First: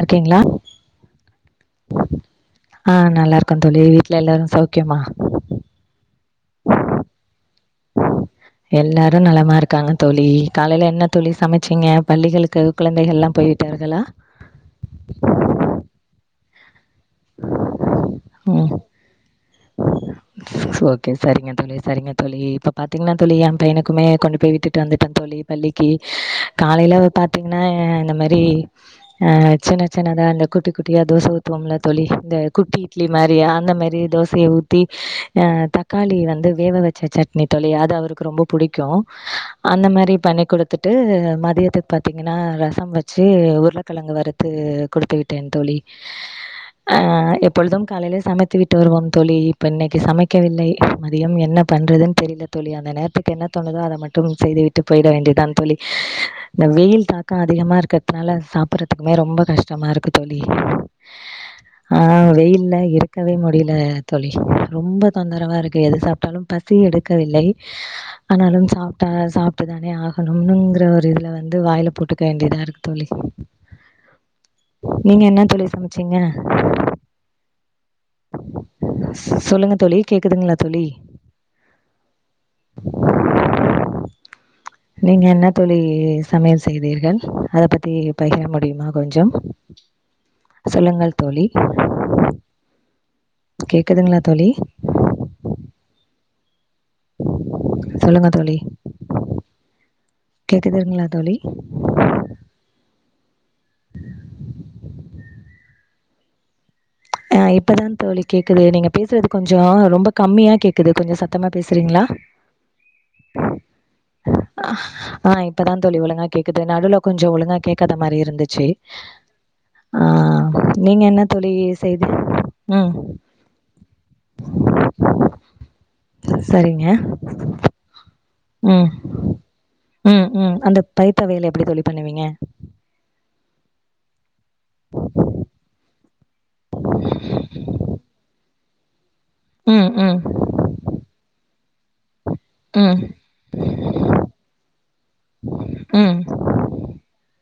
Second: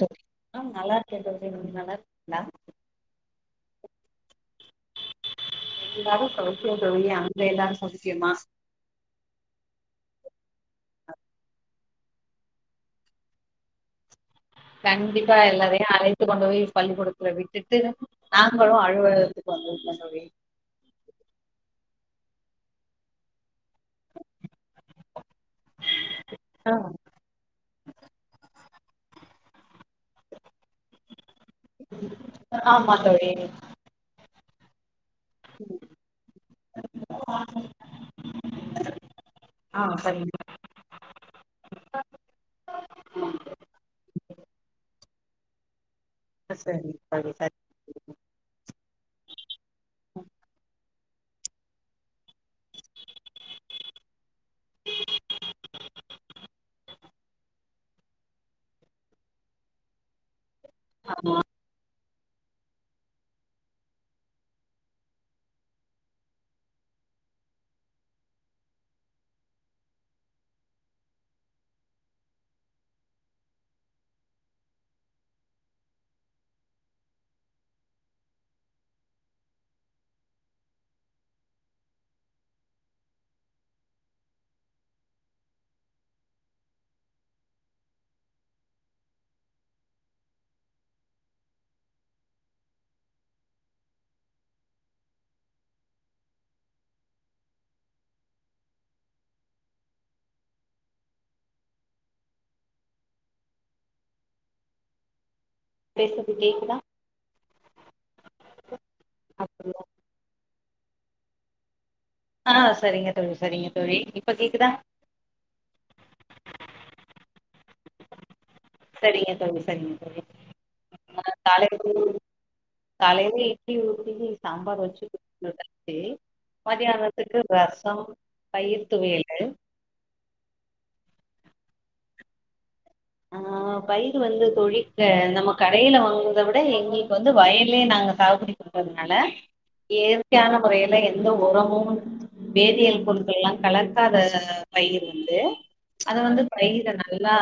இருக்கீங்களா ஆ நல்லாருக்கே தோழி நீங்க நல்லா இருக்கிங்ளா அ நல்லாருக்கே தோழி வீட்ல எல்லாரு சௌக்கியமா எல்லாரு சவுக்கியோ தோழி அங்க எல்லாரு சவுக்கியமா எல்லாரு நலமா இருக்காங்க தோழி காலையில என்ன தோழி சமைச்சிங்க பள்ளிகளுக்கு குழந்தைகள்லா போயிவிட்டார்களா கண்டிப்பா எல்லாரையு அழைத்து கொண்டு போயி பள்ளிக்கூடத்துல விட்டுட்டு ம் நாங்களு அலுவலகத்துக் கு வந்துருக்கே தோழி சோகே செரிங்க தோழி செரிங்க தோழி இப்ப பாத்தீங்கனா தோழி எ பையனுக்குமே கொண்டு போய் விட்டுட்டு வந்துட்டே தோழி பள்ளிக்கி ஆ காலைல வந் பாத்தீங்கனா அ இந்த மாரி அ சின்ன சின்னதா இந்த குட்டி குட்டியா தோச ஊத்துவோம்ல தோழி இந்த குட்டி இட் ஆமா இட்லி தோழி மாரியா அந்த மாரி தோசைய ஊத்தி அ தக்காளி வந்து வேவ வெச்ச சட்னி தோழி அது அவருக்கு ரொம்ப புடிக்கு ஆ அந்த மாரி சரிங்க பண்ணி குடுத் த்துட்டு மதியத்துக்கு பாத்தீங்கனா ரசம் வெச்சு உருளக்கெழங்கு வறுத்து குடுத்து விட்டேன் தோழி சரி ஆ தோழி சரி எப்பொழுதும் காலைலே சமைத்து விட்டு வருவோம் தோழி இப்ப இன்னைக்கு சமைக் க்கவில்லை மதியம் என்ன பண்றதுன் தெரில தோழி அந்த நேரத்துக்கு என்ன தோணுதோ அத மட்டு செய்து விட் ட்டு போயிட வேண்டியதான் தோழி இந்த வெயில் தாக்க அதிகமா இருக்கற்துனால சாப்புட்றதுக்குமே ரொம்ப கஷ்டமா இருக்கு தோழி அதனா ஆ வெயில்ல இருக்கவே முடியில தோழி ரொம்பத் தொந்தரவா இருக்கு எது சாப்ட்டாலும் பசி எடுக்கவில்லை அனாலு சாப்ட்டா சாப்ட்டுதானே ஆகணும்னுங்கிற ஒரு இதுல வந்து வாயில போட்டுக்க வேண்டிதா இருக்கு தோழி நீங்க என்ன தோழி சமைச்சீங்க சொல்லுங்க தோழி கேக்குதுங்களா தோழி நீங்க என்ன தோழி சமையல் செய்தீர்கள் அத பத்தி பகிர முடியுமா கொஞ்சோ சொல்லுங்கள் தோழி கேக்குதுங்ளா தோழி சொல்லுங்க தோழி கேக்குதுங்ளா தோழி பேசுறது கேக்குதா ஆ இப்ப தா தோழி கேக்குது நீங்க பேசுறது கொஞ்சோ அப்டியா ரொம்ப கம்மியா கேக்குது கொஞ்ச சத்தமா பேசுறீங்களா ஆ சரிங்க தோழி சரிங்க தோழி இப்ப கேக்குதா இப்பதா தோழி ஒழுங்கா கேக்குது நடுல கொஞ்சோ ஒழுங்கா கேக்காத மாரி இருந்துச்சு சேரிங்க தோழி சேரிங்க ஆ தோழி நீங்க என்ன நா தோழி காலை செய்து ம் காலையிலே இட்லி ஊத்தி சாம்பார் வச்சு குடு [unintelligible] சரிங்க மதியானத்துக்கு ரசோ பயிர் ம் தொவையலு ம் ம் அந்த பயிர் தொவையலு எப்டி தோழி பண்ணுவீங்க ஆ பயிர் வந்து தோழி [inaudible] நம்ம கடைல வாங் அத விட எங்களுக்கு வந்து வாயிலயே நாங்க சாவுகுடி குடுக்றதுனால ம் ம் இயற்கையான மொறையில எந்த உரமும் ம் வேதியியல் பொருட்கள் எல்லா கல பக்காத பயிர் வந்து அத ம் வந்து பயிர நல்லா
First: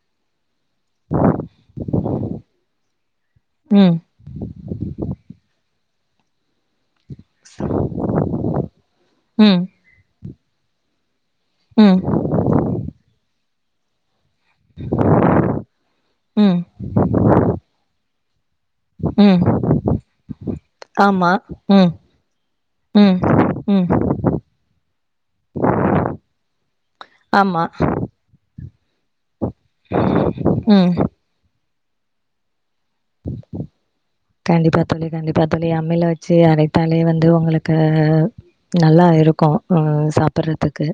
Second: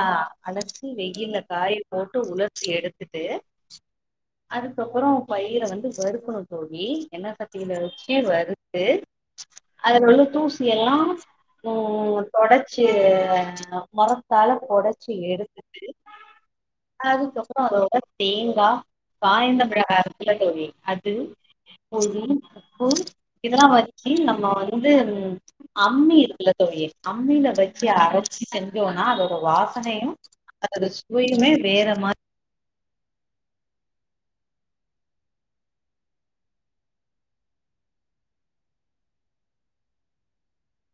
அழச் சி வெயில காய போட்டு உலர்த்தி எடுத்துட்டு ம் அதுக்கப்பறோ பயிர வந்து வறுக்கணும் தோழி எண்ண சட்டியில வச்சு வறுத்து ம் அதுல உள்ள தூசி எல்லா ம் தொடச்சு மரத் தால பொடச்சி எடுத்துட்டு ம் அதுக்கப்பறோ அதோட தேங்கா ம் காய்ந்த மிளகா இருக்குல்ல தோழி அது ஆமா ம் பூந்தி உப்பு ம் இதெல்லா ம் வெச்சு நம்ம வந் வந்து அம்மி இருக்குல தோழி அம்மில ஆமா வச்சு அரச் செஞ்சோனா அதோட வாசனையும் அதோட ம் சுவையுமே வேற மாரி கண்டிப்பா தோழி கண்டிப்பா தோழி அம்மில வெச்சு அரைத்தாலே வந்து உங்களுக்கு நல்லா இருக்கு ஆ சாப்புட்றத்துக்கு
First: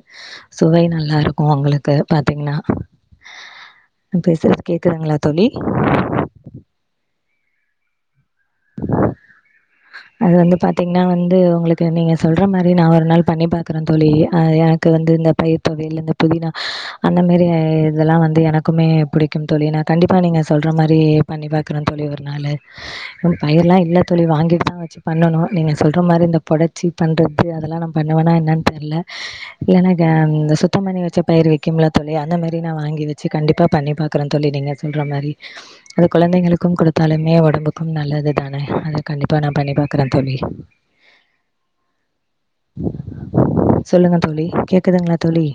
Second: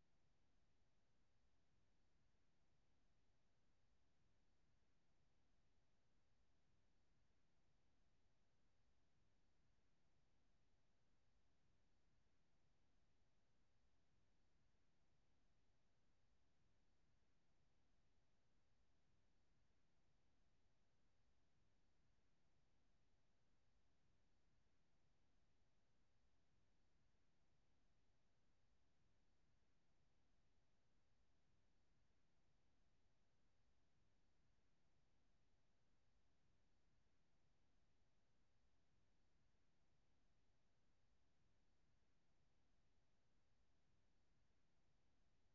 சுவை நல்லாருக்கு உங்குளுக்கு பாத்தீங்னா நா பேசுறது கேக்குதுங்ளா தோழி அது வந்து பாத்திங்கன்னா வந்து உங்களுக்கு நீங்க சொல்ற மாரி நா ஒரு நாள் பண்ணி பாக்குறே தோழி அ எனக்கு வந்து இந்த பயி தோவையிலு இந்த புதினா அந்த மாரி இதெல்லா வந்து எனக்குமே புடிக்கும் தோழி ஏன்ன கண்டிப்பா நீங்க சொல்ற மாரி பண்ணி பாக்குற தோழி ஒரு நாளு பயிரெலா இல்ல தோழி வாங்கிட்டு தா வச்சு பண்ணணும் நீங்க சொல்ற மாரி இந்த பொடச்சி பண்ணுறது அதெல்லா நா பண்ணுவேன்னா என்னென்னு தெர்ல இல்லனா க இந்த சுத்தம் பண்ணி வச்ச பயிர் விக்கிம்ல தோழி அந்த மாரி நா வாங்கி வச்சு கண்டிப்பா பண்ணிப் பா குடுக்குறே தோழி நீங்க சொல்ற மாரி அது குழந்தைகளுக்கும் குடுத்தாலுமே ஒடம்புக்கு கும் நல்லது தான அத கண்டிப்பா நா பண்ணி பாக்குற தோழி சொல்லுங்க தோழி கேக்குதுங்களா தோழி